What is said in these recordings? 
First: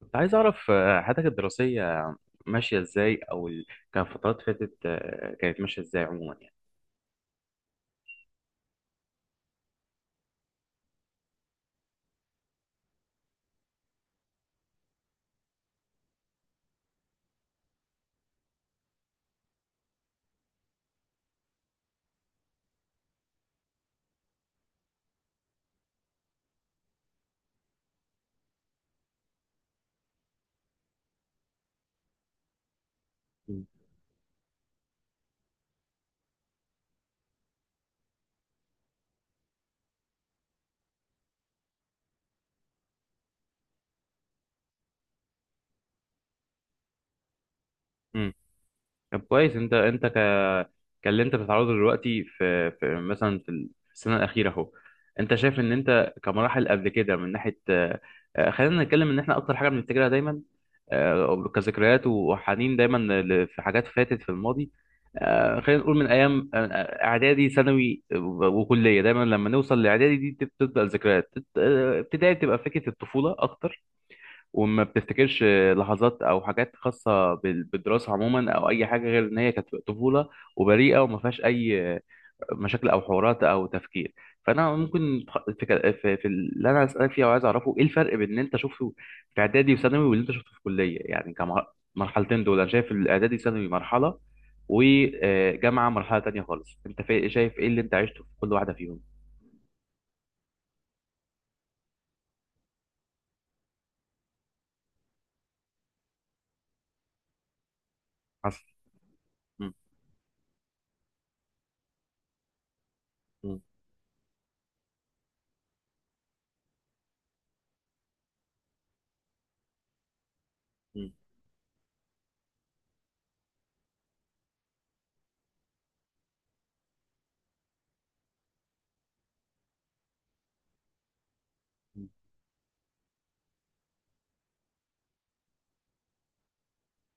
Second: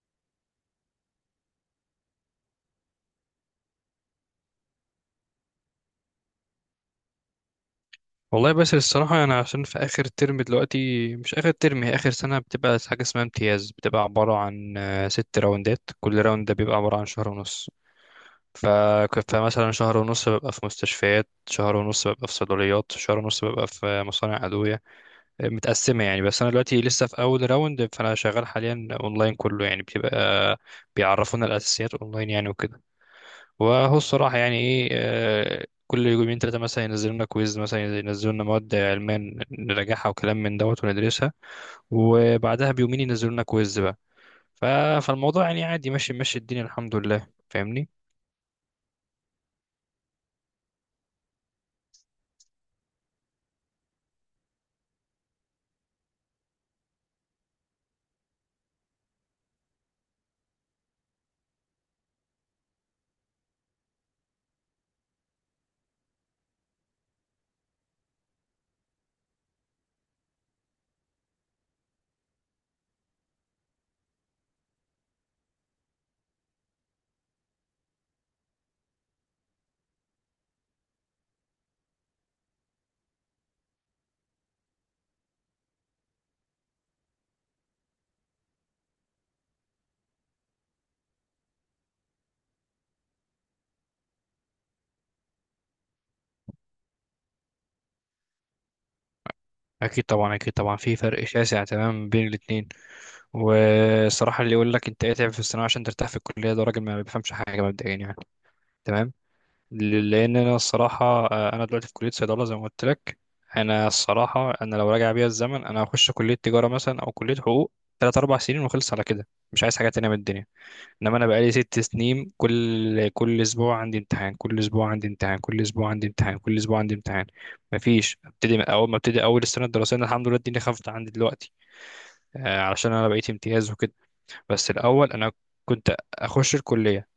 كنت عايز أعرف حياتك الدراسية ماشية إزاي أو كان فترات فاتت كانت ماشية إزاي عموما يعني. والله بس الصراحة أنا عشان في آخر ترم دلوقتي، مش آخر ترم، هي آخر سنة بتبقى حاجة اسمها امتياز. بتبقى عبارة عن ست راوندات، كل راوند ده بيبقى عبارة عن شهر ونص. ف... فمثلا شهر ونص ببقى في مستشفيات، شهر ونص ببقى في صيدليات، شهر ونص ببقى في مصانع أدوية. متقسمة يعني. بس أنا دلوقتي لسه في أول راوند، فأنا شغال حاليا أونلاين كله يعني. بتبقى بيعرفونا الأساسيات أونلاين يعني وكده. وهو الصراحة يعني إيه، كل يومين تلاتة مثلا ينزلوا لنا كويز، مثلا ينزلوا لنا مواد علمية نراجعها وكلام من دوت وندرسها، وبعدها بيومين ينزلوا لنا كويز بقى. ف- فالموضوع يعني عادي، ماشي ماشي الدنيا، الحمد لله، فاهمني. مم. طب كويس انت كاللي انت بتتعرضه دلوقتي في مثلا في السنه الاخيره اهو. انت شايف ان انت كمراحل قبل كده من ناحيه خلينا نتكلم ان احنا اكتر حاجه بنفتكرها دايما، كذكريات وحنين دايما في حاجات فاتت في الماضي. خلينا نقول من ايام اعدادي ثانوي وكليه، دايما لما نوصل لاعدادي دي بتبدا الذكريات ابتدائي بتبقى فكره الطفوله اكتر. وما بتفتكرش لحظات او حاجات خاصه بالدراسه عموما، او اي حاجه غير ان هي كانت طفوله وبريئه وما فيهاش اي مشاكل او حوارات او تفكير. فانا ممكن في اللي انا اسالك فيه وعايز اعرفه، ايه الفرق بين اللي انت شفته في اعدادي وثانوي واللي انت شفته في كليه يعني. كمرحلتين دول، انا شايف الاعدادي ثانوي مرحله وجامعه مرحله تانية خالص. انت شايف ايه اللي انت عشته في كل واحده فيهم؟ أكيد طبعا، أكيد طبعا في فرق شاسع تمام بين الاتنين. والصراحة اللي يقول لك أنت اتعب في الثانوية عشان ترتاح في الكلية، ده راجل ما بيفهمش حاجة مبدئيا يعني. حصل. تمام. مم. لان انا الصراحه، انا دلوقتي في كليه صيدله زي ما قلت لك. مم. انا الصراحه، انا لو راجع بيا الزمن، انا هخش كليه تجاره مثلا او كليه حقوق، تلات اربع سنين وخلص على كده. مش عايز حاجه تانية من الدنيا. مم. انما انا بقالي ست سنين كل اسبوع عندي امتحان، كل اسبوع عندي امتحان، كل اسبوع عندي امتحان، كل اسبوع عندي امتحان. مفيش. ابتدي من اول ما ابتدي اول السنه الدراسيه. أنا الحمد لله الدنيا خفت عندي دلوقتي، علشان انا بقيت امتياز وكده. بس الاول انا كنت اخش الكليه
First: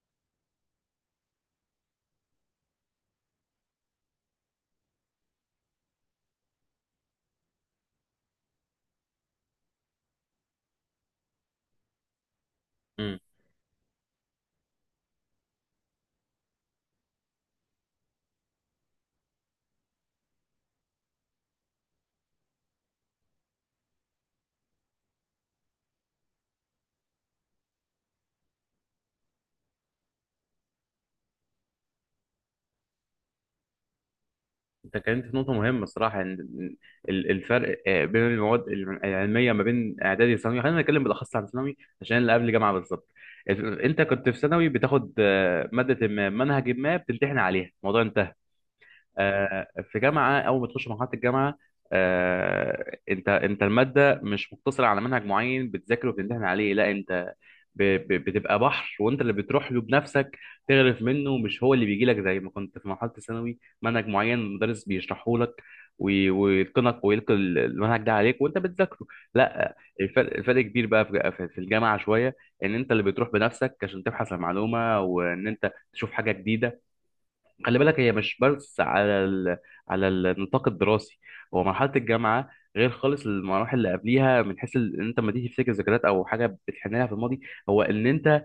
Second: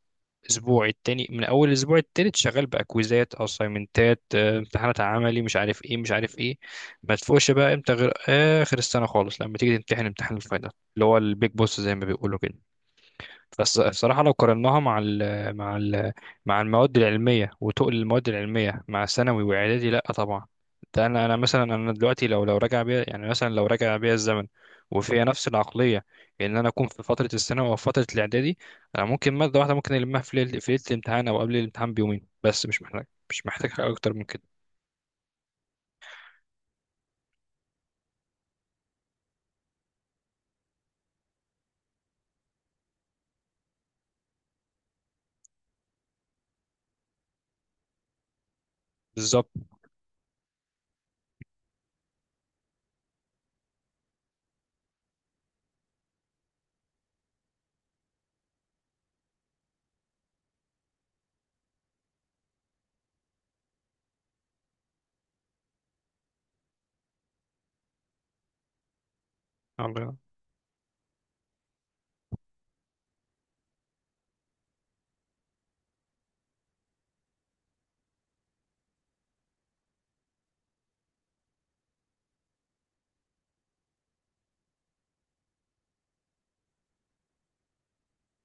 اسبوع التاني، من اول الاسبوع التالت شغال باكويزات، اسايمنتات، امتحانات عملي، مش عارف ايه مش عارف ايه. ما تفوقش بقى امتى غير اخر السنه خالص، لما تيجي تمتحن امتحان الفاينل اللي هو البيج بوس زي ما بيقولوا كده. مم. بس بصراحة لو قارناها مع ال مع ال مع المواد العلمية وتقل المواد العلمية مع ثانوي وإعدادي، لأ طبعا. ده أنا، أنا مثلا أنا دلوقتي لو لو راجع بيا يعني مثلا لو راجع بيا الزمن وفيها نفس العقلية، إن أنا أكون في فترة الثانوي أو فترة الإعدادي، أنا ممكن مادة واحدة ممكن ألمها في ليلة، في ليلة الامتحان أو قبل الامتحان بيومين بس، مش محتاج حاجة أكتر من كده. انت اتكلمت في نقطة مهمة الصراحة، ان الفرق بين المواد العلمية ما بين اعدادي وثانوي. خلينا نتكلم بالاخص عن ثانوي عشان اللي قبل جامعة بالظبط. انت كنت في ثانوي بتاخد مادة ما منهج ما، بتمتحن عليها الموضوع انتهى. بالظبط. في جامعه، اول ما تخش مرحله الجامعه، انت الماده مش مقتصره على منهج معين بتذاكره وبتمتحن عليه. لا، انت ب- بتبقى بحر وانت اللي بتروح له بنفسك تغرف منه، مش هو اللي بيجي لك زي ما كنت في مرحله الثانوي منهج معين المدرس بيشرحه لك ويتقنك ويلقي المنهج ده عليك وانت بتذاكره. لا. والله. الفرق الفرق كبير بقى في الجامعه شويه، ان انت اللي بتروح بنفسك عشان تبحث عن معلومه وان انت تشوف حاجه جديده. خلي بالك هي مش بس على على النطاق الدراسي. هو مرحله الجامعه غير خالص المراحل اللي قبليها، من حيث ان انت لما تيجي تفتكر ذكريات او حاجه بتحن لها في الماضي، هو ان انت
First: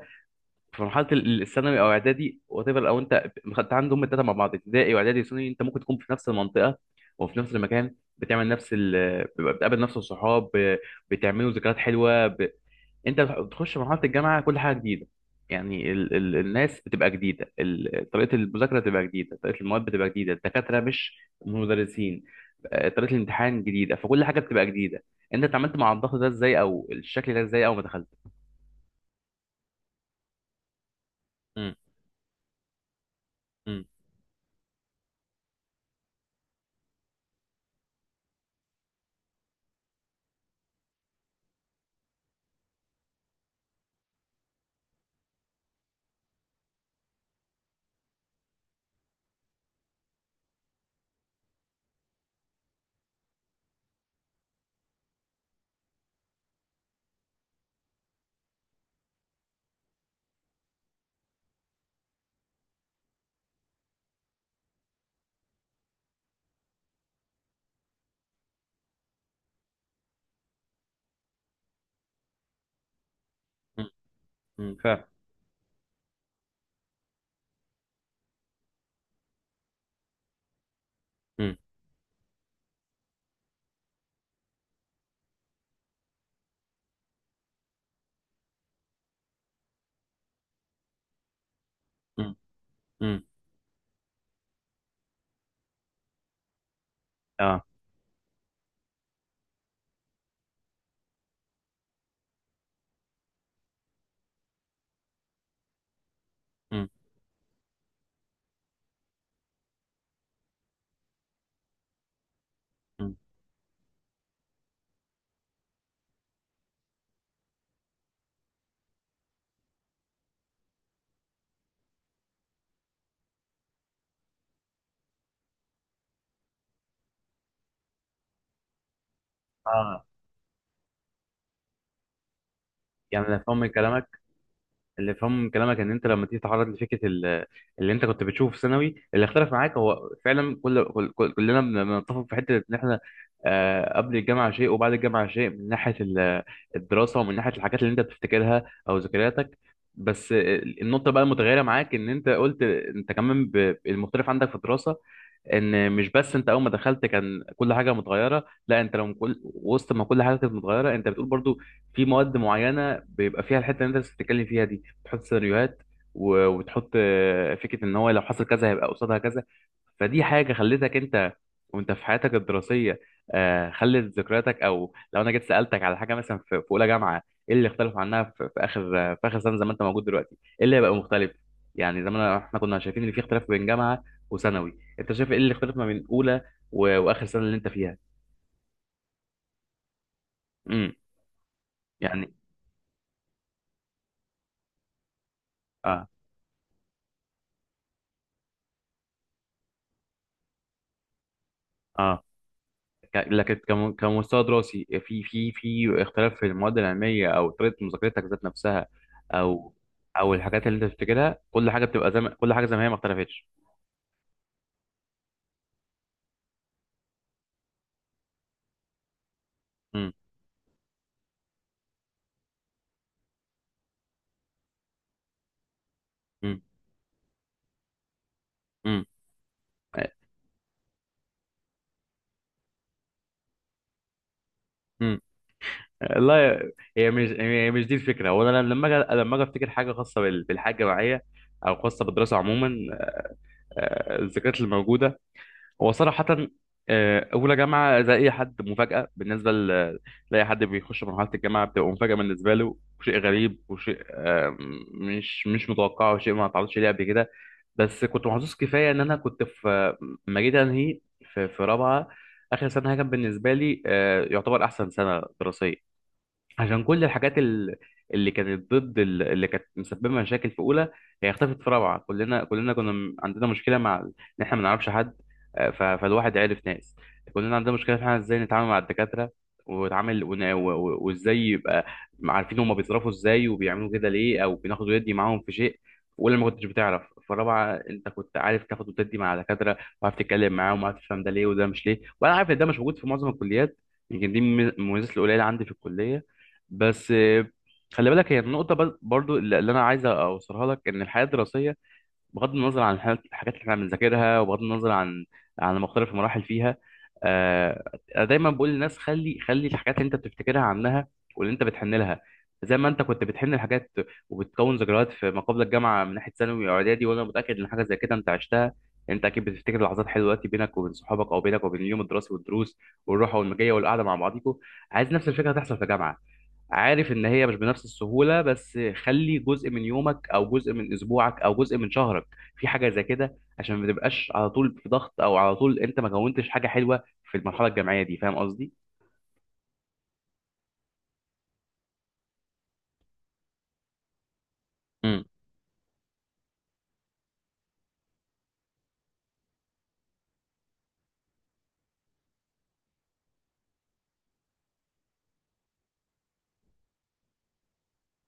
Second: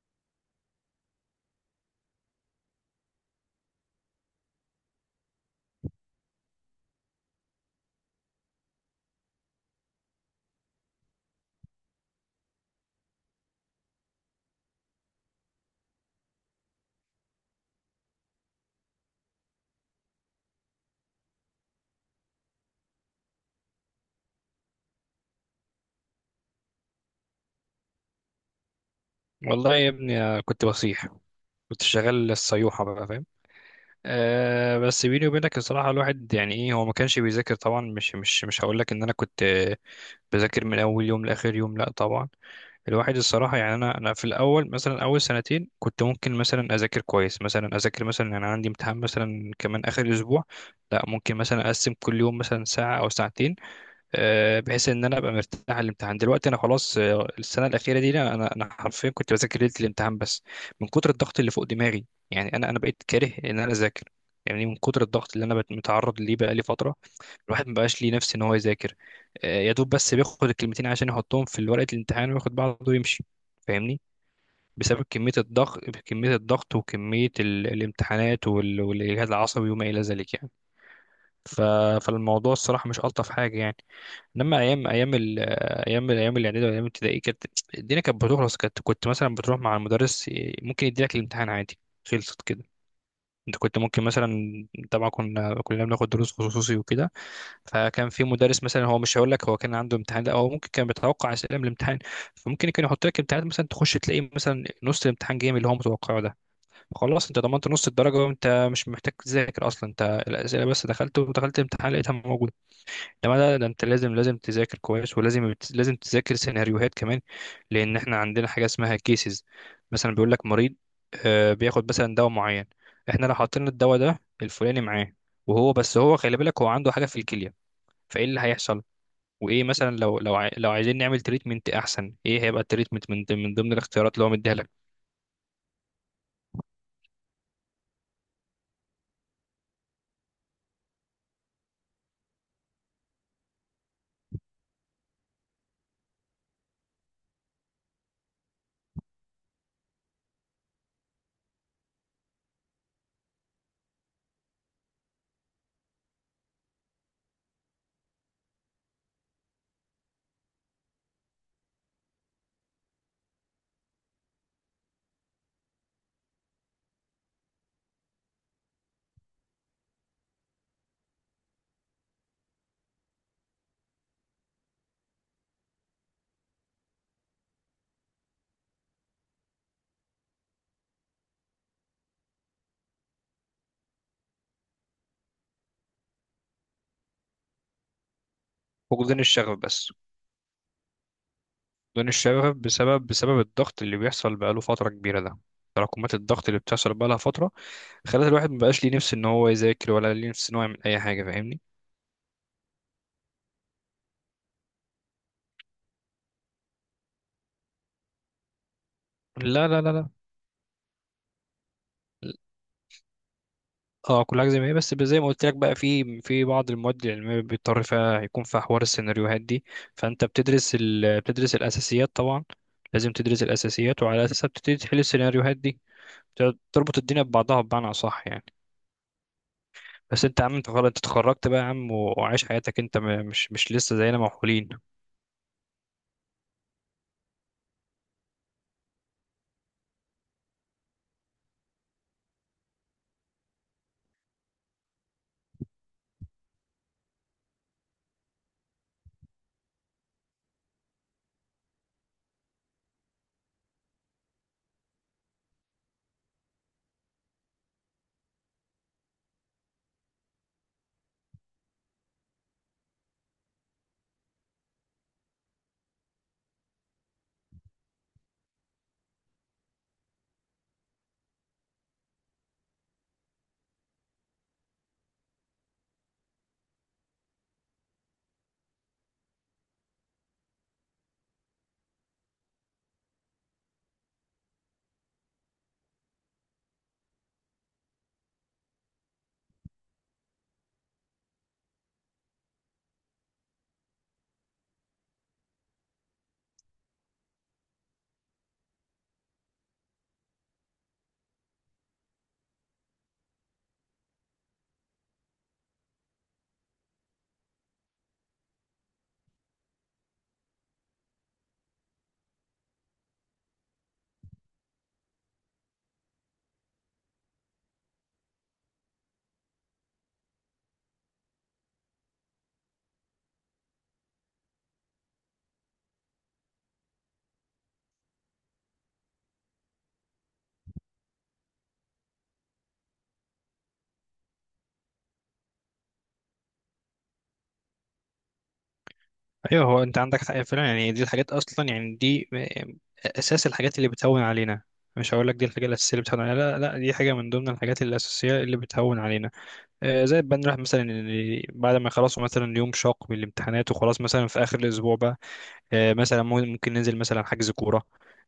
في مرحله الثانوي او اعدادي وات ايفر، او انت خدت عندهم هم الثلاثه مع بعض، ابتدائي واعدادي وثانوي، انت ممكن تكون في نفس المنطقه وفي نفس المكان، بتعمل نفس بتقابل نفس الصحاب، بتعملوا ذكريات حلوه. انت بتخش مرحله الجامعه كل حاجه جديده. يعني ال ال الناس بتبقى جديده، ال طريقه المذاكره بتبقى جديده، طريقه المواد بتبقى جديده، الدكاتره مش مدرسين، طريقه الامتحان جديده، فكل حاجه بتبقى جديده. انت اتعاملت مع الضغط ده ازاي او الشكل ده ازاي اول ما دخلت؟ والله يا ابني كنت بصيح. مم، كنت شغال الصيوحة بقى، فاهم. مم، أه بس بيني وبينك الصراحة الواحد يعني ايه، هو ما كانش بيذاكر طبعا. مش هقول لك ان انا كنت بذاكر من اول يوم لاخر يوم، لا طبعا. الواحد الصراحة يعني، انا في الاول مثلا اول سنتين كنت ممكن مثلا اذاكر كويس، مثلا اذاكر مثلا يعني عندي امتحان مثلا كمان اخر اسبوع، لا ممكن مثلا اقسم كل يوم مثلا ساعة او ساعتين، بحيث ان انا ابقى مرتاح الامتحان. دلوقتي انا خلاص، السنه الاخيره دي انا أنا حرفيا كنت بذاكر ليله الامتحان بس، من كتر الضغط اللي فوق دماغي. يعني انا بقيت كاره ان انا اذاكر، يعني من كتر الضغط اللي انا متعرض ليه بقى لي فتره. الواحد ما بقاش ليه نفس ان هو يذاكر. يا دوب بس بياخد الكلمتين عشان يحطهم في ورقه الامتحان وياخد بعضه ويمشي، مم، فاهمني. مم، بسبب فعلا. كميه الضغط، كميه الضغط وكميه الامتحانات وال- والاجهاد العصبي وما الى ذلك يعني. مم، ف... فالموضوع الصراحه مش الطف حاجه يعني. انما ايام ايام الاعدادي وايام الابتدائي كانت الدنيا كانت بتخلص. كانت كنت مثلا بتروح مع المدرس، ممكن يديلك الامتحان عادي، مم، خلصت كده. مم، انت كنت ممكن مثلا، طبعا كنا كلنا بناخد دروس خصوصي وكده، اه. فكان في مدرس مثلا، هو مش هقول لك هو كان عنده امتحان، لا، هو ممكن كان بيتوقع اسئله من الامتحان، فممكن كان يحط لك امتحانات مثلا، تخش تلاقي مثلا نص الامتحان جاي من اللي هو متوقعه ده. مم، خلاص انت ضمنت نص الدرجه وانت مش محتاج تذاكر اصلا. انت الاسئله بس دخلت، ودخلت الامتحان لقيتها موجوده. مم. ده انت لازم تذاكر كويس، ولازم تذاكر سيناريوهات كمان. لان احنا عندنا حاجه اسمها كيسز. مثلا بيقول لك مريض بياخد مثلا دواء معين، احنا لو حطينا الدواء ده الفلاني معاه، وهو بس هو خلي بالك هو عنده حاجه في الكليه، فايه اللي هيحصل؟ وايه مثلا اه. لو عايزين نعمل تريتمنت احسن، ايه هيبقى التريتمنت من يعني ضمن- انا من فاهم من ضمن الاختيارات كلامك، اللي هو مديها لك. اللي فهمه من كلامك ان انت لما تيجي تتعرض لفكره اللي انت كنت بتشوفه في ثانوي، اللي اختلف معاك هو فعلا كلنا بنتفق في حته ان احنا قبل الجامعه شيء وبعد الجامعه شيء، من ناحيه الدراسه ومن ناحيه الحاجات اللي انت بتفتكرها او ذكرياتك. بس النقطه بقى المتغيره معاك ان انت قلت انت كمان المختلف عندك في الدراسه، ان مش بس انت اول ما دخلت كان كل حاجه متغيره، لا، انت لو كل وسط ما كل حاجه كانت متغيره، انت بتقول برضو في مواد معينه بيبقى فيها الحته اللي انت لسه بتتكلم فيها دي، تحط سيناريوهات وتحط فكره ان هو لو حصل كذا هيبقى قصادها كذا. فدي حاجه خلتك انت وانت في حياتك الدراسيه خلت ذكرياتك، او لو انا جيت سالتك على حاجه مثلا في في اولى جامعه ايه اللي اختلف عنها في في اخر في اخر سنه زي ما انت موجود دلوقتي، ايه اللي هيبقى مختلف؟ يعني زمان احنا كنا شايفين ان في اختلاف بين جامعه وثانوي، انت شايف ايه اللي اختلف ما بين اولى واخر سنه اللي انت فيها؟ فقدان الشغف بس. امم. فقدان يعني. الشغف بسبب، بسبب الضغط اللي بيحصل بقاله فتره كبيره ده. اه. تراكمات الضغط اللي بتحصل بقالها فتره، خلت الواحد مبقاش ليه نفس ان هو يذاكر ولا ليه نفس ان هو يعمل اي حاجه، فاهمني. اه. لكن كمستوى دراسي، في اختلاف في المواد العلميه او طريقه مذاكرتك ذات نفسها، لا او لا لا لا او الحاجات اللي انت بتفتكرها، كل حاجه بتبقى زي ما هي ما اختلفتش؟ اه كل حاجه زي ما هي، بس زي ما قلت لك بقى، في بعض المواد العلميه بيضطر فيها يكون فيها حوار السيناريوهات دي. امم. فانت بتدرس الاساسيات طبعا، لازم تدرس الاساسيات، وعلى اساسها بتبتدي تحل السيناريوهات دي. امم. تربط الدنيا ببعضها بمعنى اصح يعني. امم. بس انت يا عم انت خلاص، انت اتخرجت بقى يا عم، و وعايش حياتك، انت مش لسه زينا موحولين. امم. لا، هي مش دي الفكره. وانا لما اجي، لما اجي افتكر حاجه خاصه بالحاجه معايا، او خاصه بالدراسه عموما، الذكريات اللي موجوده. هو صراحة، أولى جامعة زي أي حد، مفاجأة بالنسبة لأي حد بيخش مرحلة الجامعة، بتبقى مفاجأة بالنسبة له وشيء غريب وشيء مش متوقع وشيء ما اتعرضش ليه قبل كده. بس كنت محظوظ كفاية إن أنا كنت في، لما جيت أنهي، في في رابعة، آخر سنة، كان بالنسبة لي يعتبر أحسن سنة دراسية، عشان كل الحاجات اللي كانت ضد اللي كانت مسببه مشاكل في اولى، هي اختفت في رابعه. كلنا كنا عندنا مشكله مع ان احنا ما نعرفش حد، فالواحد عرف ناس. كلنا عندنا مشكله في احنا ازاي نتعامل مع الدكاتره ونتعامل وازاي يبقى عارفين هما بيتصرفوا ازاي وبيعملوا كده ليه، او بناخد وندي معاهم في شيء. في اولى ما كنتش بتعرف، في رابعه انت كنت عارف تاخد وتدي مع الدكاتره وعارف تتكلم معاهم وعارف تفهم ده ليه وده مش ليه. وانا عارف ان ده مش موجود في معظم الكليات، يمكن دي من المميزات القليله عندي في الكليه. بس خلي بالك هي النقطة برضو اللي أنا عايز أوصلها لك، إن الحياة الدراسية بغض النظر عن الحاجات اللي إحنا بنذاكرها وبغض النظر عن عن مختلف المراحل فيها، أنا دايما بقول للناس، خلي الحاجات اللي أنت بتفتكرها عنها واللي أنت بتحن لها، زي ما أنت كنت بتحن الحاجات وبتكون ذكريات في ما قبل الجامعة من ناحية ثانوي وإعدادي، وأنا متأكد إن حاجة زي كده أنت عشتها. أنت أكيد بتفتكر لحظات حلوة دلوقتي بينك وبين صحابك، أو بينك وبين اليوم الدراسي والدروس والروحة والمجية والقعدة مع بعضيكوا. عايز نفس الفكرة تحصل في جامعة. عارف ان هي مش بنفس السهوله، بس خلي جزء من يومك او جزء من اسبوعك او جزء من شهرك في حاجه زي كده، عشان ما تبقاش على طول في ضغط، او على طول انت ما كونتش حاجه حلوه في المرحله الجامعيه دي. فاهم قصدي؟ ايوه هو انت عندك حق فعلا يعني. دي الحاجات اصلا يعني، دي اساس الحاجات اللي بتهون علينا. مش هقول لك دي الحاجه الاساسيه اللي بتهون علينا، لا لا، دي حاجه من ضمن الحاجات الاساسيه اللي بتهون علينا. زي بنروح مثلا بعد ما يخلصوا مثلا يوم شاق من الامتحانات وخلاص، مثلا في اخر الاسبوع بقى، مثلا ممكن ننزل مثلا حجز كوره،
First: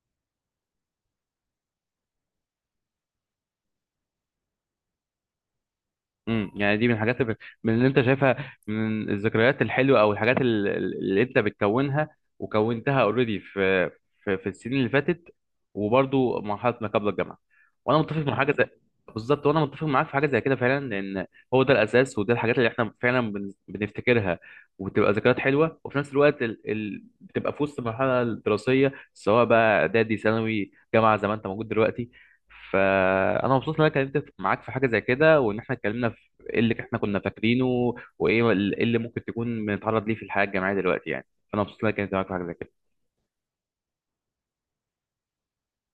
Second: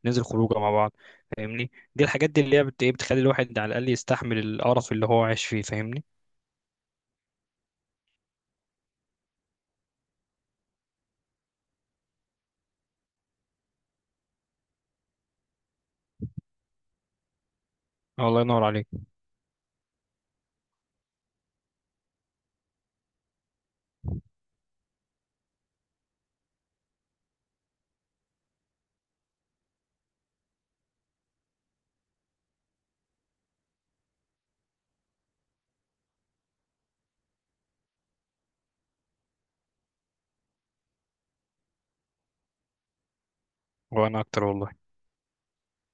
ننزل خروجه مع بعض، فاهمني. دي الحاجات دي اللي هي بت- إيه، بتخلي الواحد على الاقل يستحمل القرف اللي هو عايش فيه، فاهمني. امم. يعني دي من الحاجات اللي، من اللي انت شايفها من الذكريات الحلوه، او الحاجات اللي انت بتكونها وكونتها اوريدي في السنين اللي فاتت وبرضو مرحله ما قبل الجامعه. وانا متفق مع الله حاجه ينور زي، عليك. بالظبط، وانا متفق معاك في حاجه زي كده فعلا، لان هو ده الاساس وده الحاجات اللي احنا فعلا بنفتكرها وبتبقى ذكريات حلوه، وفي نفس الوقت بتبقى في وسط المرحله الدراسيه، سواء بقى اعدادي ثانوي جامعه زي ما انت موجود دلوقتي. فانا مبسوط ان انا اتكلمت معاك في حاجه زي كده، وان احنا اتكلمنا في ايه اللي احنا كنا فاكرينه، وايه إيه اللي ممكن تكون بنتعرض ليه في الحياه الجامعيه دلوقتي يعني. فانا مبسوط ان انا اتكلمت معاك في حاجه زي كده. وانا اكتر والله.